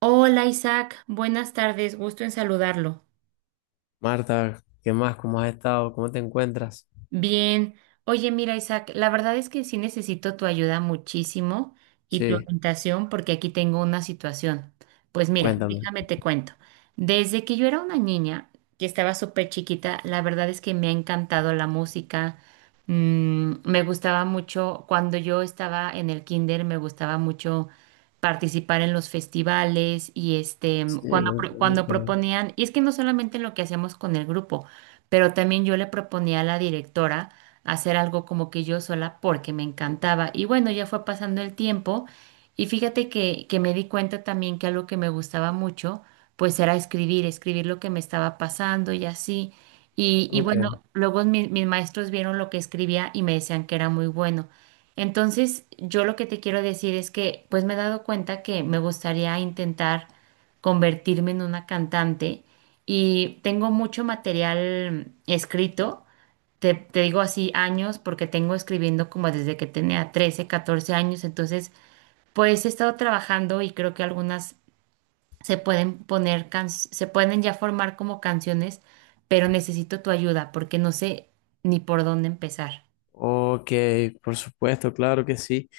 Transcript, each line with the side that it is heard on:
right: Hola Isaac, buenas tardes, gusto en saludarlo.
left: Marta, ¿qué más? ¿Cómo has estado? ¿Cómo te encuentras?
right: Bien. Oye, mira, Isaac, la verdad es que sí necesito tu ayuda muchísimo y tu
left: Sí,
right: orientación porque aquí tengo una situación. Pues mira,
left: cuéntame.
right: déjame te cuento. Desde que yo era una niña, que estaba súper chiquita, la verdad es que me ha encantado la música. Mm, me gustaba mucho, cuando yo estaba en el kinder, me gustaba mucho participar en los festivales y este,
left: Sí,
right: cuando,
left: lo-
right: cuando proponían, y es que no solamente en lo que hacíamos con el grupo, pero también yo le proponía a la directora hacer algo como que yo sola porque me encantaba. Y bueno, ya fue pasando el tiempo y fíjate que me di cuenta también que algo que me gustaba mucho, pues era escribir, escribir lo que me estaba pasando y así. Y
left: ok.
right: bueno, luego mis maestros vieron lo que escribía y me decían que era muy bueno. Entonces, yo lo que te quiero decir es que pues me he dado cuenta que me gustaría intentar convertirme en una cantante y tengo mucho material escrito. Te digo así años porque tengo escribiendo como desde que tenía 13 14 años. Entonces, pues he estado trabajando y creo que algunas se pueden poner, se pueden ya formar como canciones, pero necesito tu ayuda porque no sé ni por dónde empezar.
left: Ok, por supuesto, claro que sí.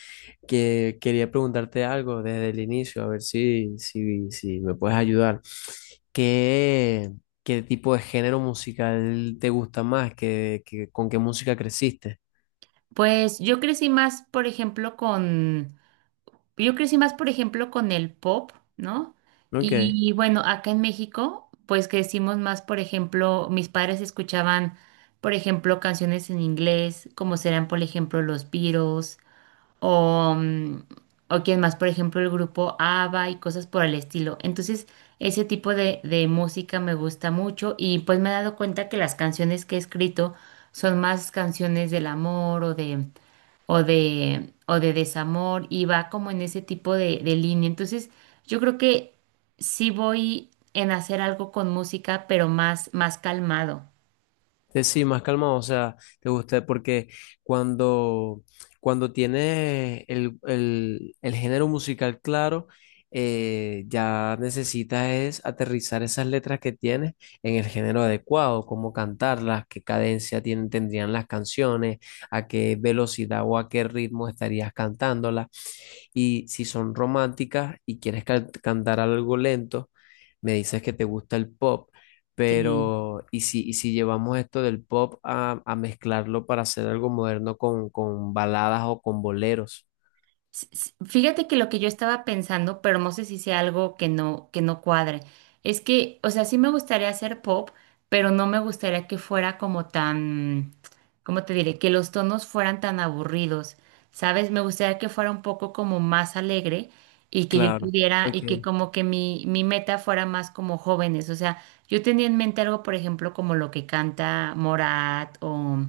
left: Que quería preguntarte algo desde el inicio, a ver si me puedes ayudar. ¿Qué, qué tipo de género musical te gusta más? ¿ Con qué música creciste?
right: Pues yo crecí más, por ejemplo, con yo crecí más, por ejemplo, con el pop, ¿no?
left: Ok.
right: Y bueno, acá en México, pues crecimos más, por ejemplo, mis padres escuchaban, por ejemplo, canciones en inglés, como serán, por ejemplo, los Beatles, o, o quién más, por ejemplo, el grupo ABBA y cosas por el estilo. Entonces, ese tipo de música me gusta mucho y pues me he dado cuenta que las canciones que he escrito son más canciones del amor o de o de, o de desamor y va como en ese tipo de línea. Entonces, yo creo que sí voy en hacer algo con música, pero más, más calmado.
left: Sí, más calmado, o sea, te gusta, porque cuando, cuando tienes el género musical claro, ya necesitas es aterrizar esas letras que tienes en el género adecuado, cómo cantarlas, qué cadencia tienen, tendrían las canciones, a qué velocidad o a qué ritmo estarías cantándolas. Y si son románticas y quieres cantar algo lento, me dices que te gusta el pop.
right: Sí.
left: Pero, y si llevamos esto del pop a mezclarlo para hacer algo moderno con baladas o con boleros?
right: Fíjate que lo que yo estaba pensando, pero no sé si sea algo que no cuadre, es que, o sea, sí me gustaría hacer pop, pero no me gustaría que fuera como tan, ¿cómo te diré? Que los tonos fueran tan aburridos, ¿sabes? Me gustaría que fuera un poco como más alegre y que yo
left: Claro.
right: pudiera, y que
left: Ok.
right: como que mi meta fuera más como jóvenes, o sea, yo tenía en mente algo, por ejemplo, como lo que canta Morat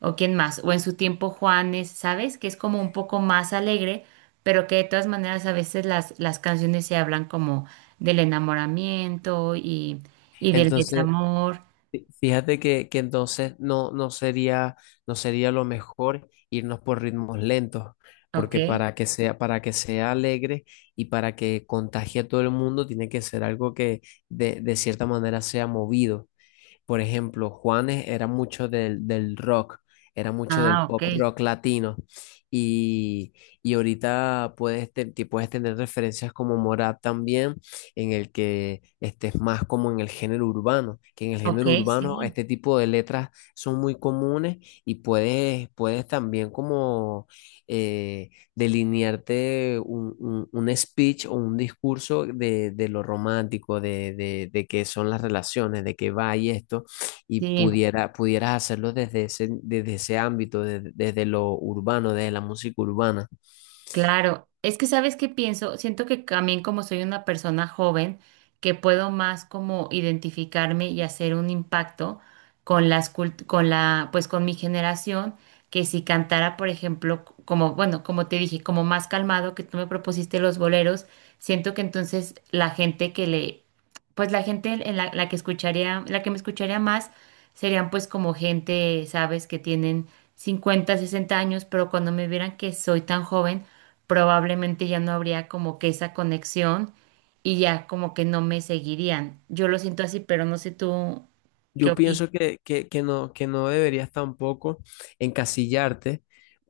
right: o quién más, o en su tiempo Juanes, ¿sabes? Que es como un poco más alegre, pero que de todas maneras a veces las canciones se hablan como del enamoramiento y del
left: Entonces,
right: desamor,
left: fíjate que entonces no sería lo mejor irnos por ritmos lentos,
right: ¿ok?
left: porque para que sea alegre y para que contagie a todo el mundo, tiene que ser algo que de cierta manera sea movido. Por ejemplo, Juanes era mucho del, del rock, era mucho del
right: Ah, ok,
left: pop rock latino. Y, y ahorita puedes, te puedes tener referencias como Morat también, en el que estés más como en el género urbano, que en el
right: ok,
left: género urbano
right: sí,
left: este tipo de letras son muy comunes y puedes, puedes también como... eh, delinearte un, un speech o un discurso de lo romántico, de qué son las relaciones, de qué va y esto, y
right: sí.
left: pudiera, pudieras hacerlo desde ese ámbito, desde, desde lo urbano, desde la música urbana.
right: Claro, es que sabes qué pienso, siento que también como soy una persona joven, que puedo más como identificarme y hacer un impacto con las con la, pues con mi generación, que si cantara, por ejemplo, como, bueno, como te dije, como más calmado, que tú me propusiste los boleros, siento que entonces la gente que le, pues la gente en la, la que escucharía, la que me escucharía más, serían pues como gente, sabes, que tienen 50 60 años, pero cuando me vieran que soy tan joven, probablemente ya no habría como que esa conexión y ya como que no me seguirían. Yo lo siento así, pero no sé tú qué
left: Yo
right: opinas.
left: pienso que no deberías tampoco encasillarte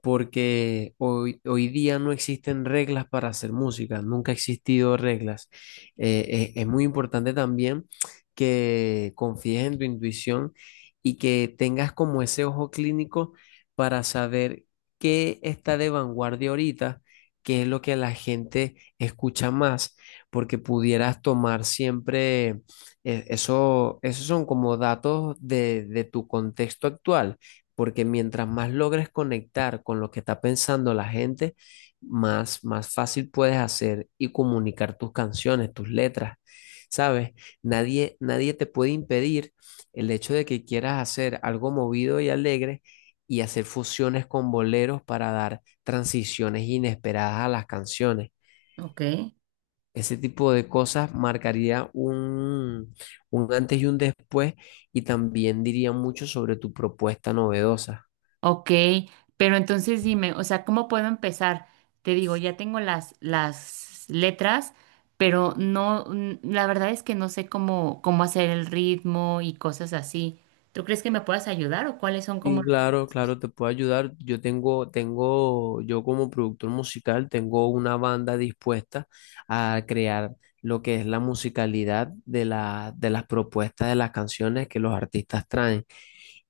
left: porque hoy, hoy día no existen reglas para hacer música, nunca ha existido reglas. Es muy importante también que confíes en tu intuición y que tengas como ese ojo clínico para saber qué está de vanguardia ahorita, qué es lo que la gente escucha más, porque pudieras tomar siempre esos son como datos de tu contexto actual, porque mientras más logres conectar con lo que está pensando la gente, más, más fácil puedes hacer y comunicar tus canciones, tus letras. ¿Sabes? Nadie, nadie te puede impedir el hecho de que quieras hacer algo movido y alegre y hacer fusiones con boleros para dar transiciones inesperadas a las canciones.
right: Ok.
left: Ese tipo de cosas marcaría un antes y un después y también diría mucho sobre tu propuesta novedosa.
right: Ok, pero entonces dime, o sea, ¿cómo puedo empezar? Te digo, ya tengo las letras, pero no, la verdad es que no sé cómo, cómo hacer el ritmo y cosas así. ¿Tú crees que me puedas ayudar o cuáles son como
left: Y
right: los...
left: claro, claro, te puedo ayudar. Yo yo como productor musical, tengo una banda dispuesta a crear lo que es la musicalidad de la, de las propuestas de las canciones que los artistas traen.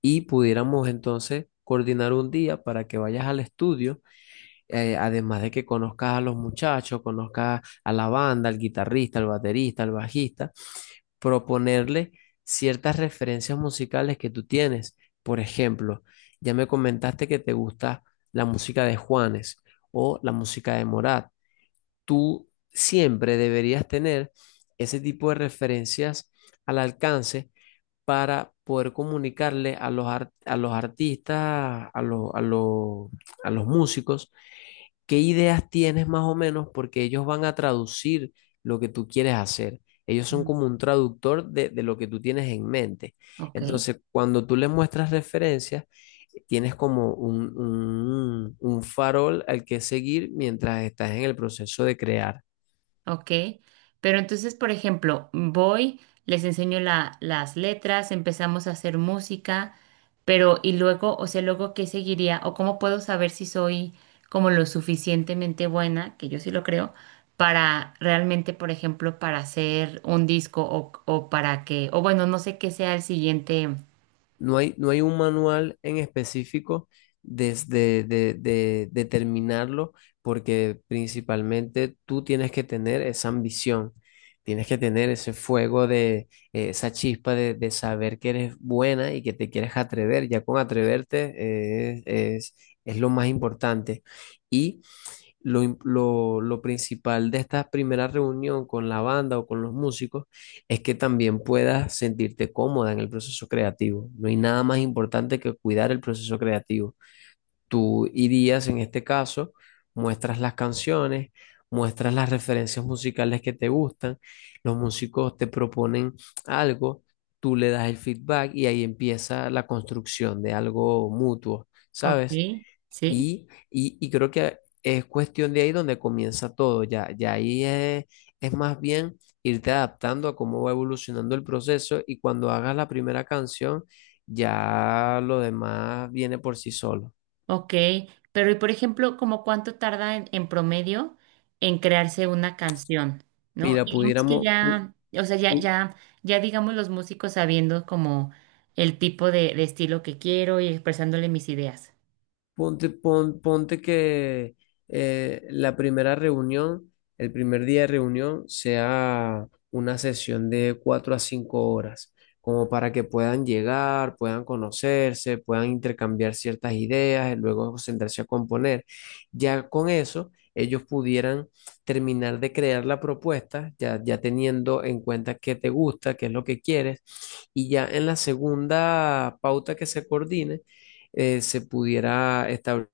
left: Y pudiéramos entonces coordinar un día para que vayas al estudio, además de que conozcas a los muchachos, conozcas a la banda, al guitarrista, al baterista, al bajista, proponerle ciertas referencias musicales que tú tienes. Por ejemplo, ya me comentaste que te gusta la música de Juanes o la música de Morat. Tú siempre deberías tener ese tipo de referencias al alcance para poder comunicarle a a los artistas, a los músicos, ¿qué ideas tienes más o menos? Porque ellos van a traducir lo que tú quieres hacer. Ellos son
right: Mm,
left: como un traductor de lo que tú tienes en mente.
right: ok.
left: Entonces, cuando tú les muestras referencias, tienes como un, un farol al que seguir mientras estás en el proceso de crear.
right: Ok, pero entonces, por ejemplo, voy, les enseño las letras, empezamos a hacer música, pero y luego, o sea, luego, ¿qué seguiría? ¿O cómo puedo saber si soy como lo suficientemente buena, que yo sí lo creo, para realmente, por ejemplo, para hacer un disco o para que, o bueno, no sé qué sea el siguiente.
left: No hay un manual en específico desde determinarlo, porque principalmente tú tienes que tener esa ambición, tienes que tener ese fuego de esa chispa de saber que eres buena y que te quieres atrever. Ya con atreverte, es, es lo más importante. Y lo principal de esta primera reunión con la banda o con los músicos es que también puedas sentirte cómoda en el proceso creativo. No hay nada más importante que cuidar el proceso creativo. Tú irías, en este caso, muestras las canciones, muestras las referencias musicales que te gustan, los músicos te proponen algo, tú le das el feedback y ahí empieza la construcción de algo mutuo,
right: Ok,
left: ¿sabes?
right: sí.
left: Y creo que es cuestión de ahí donde comienza todo, ya, ya ahí es más bien irte adaptando a cómo va evolucionando el proceso y cuando hagas la primera canción, ya lo demás viene por sí solo.
right: Ok, pero y por ejemplo, ¿como cuánto tarda en promedio en crearse una canción? ¿No?
left: Mira,
right: Digamos que ya, o sea, ya,
left: pu-
right: ya, ya digamos los músicos sabiendo como el tipo de estilo que quiero y expresándole mis ideas.
left: Ponte que la primera reunión, el primer día de reunión, sea una sesión de cuatro a cinco horas, como para que puedan llegar, puedan conocerse, puedan intercambiar ciertas ideas, y luego sentarse a componer. Ya con eso, ellos pudieran terminar de crear la propuesta, ya, ya teniendo en cuenta qué te gusta, qué es lo que quieres, y ya en la segunda pauta que se coordine, se pudiera establecer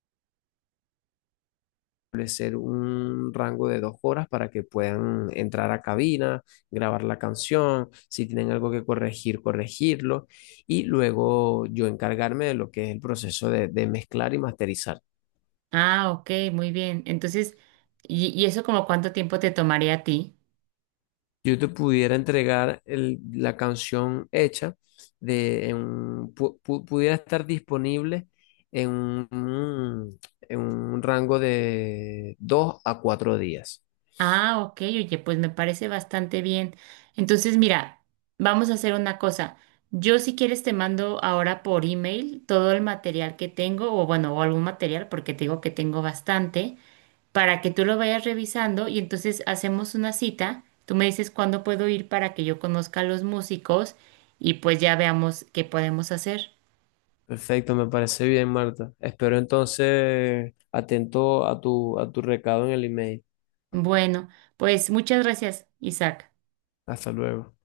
left: un rango de dos horas para que puedan entrar a cabina, grabar la canción, si tienen algo que corregir, corregirlo, y luego yo encargarme de lo que es el proceso de mezclar y masterizar.
right: Ah, ok, muy bien. Entonces, y eso como cuánto tiempo te tomaría a ti?
left: Yo te pudiera entregar la canción hecha, de, en un- pu- pu- pudiera estar disponible en un rango de dos a cuatro días.
right: Ah, ok, oye, pues me parece bastante bien. Entonces, mira, vamos a hacer una cosa. Yo, si quieres, te mando ahora por email todo el material que tengo, o bueno, o algún material, porque te digo que tengo bastante, para que tú lo vayas revisando y entonces hacemos una cita. Tú me dices cuándo puedo ir para que yo conozca a los músicos y pues ya veamos qué podemos hacer.
left: Perfecto, me parece bien, Marta. Espero entonces atento a tu recado en el email.
right: Bueno, pues muchas gracias, Isaac.
left: Hasta luego.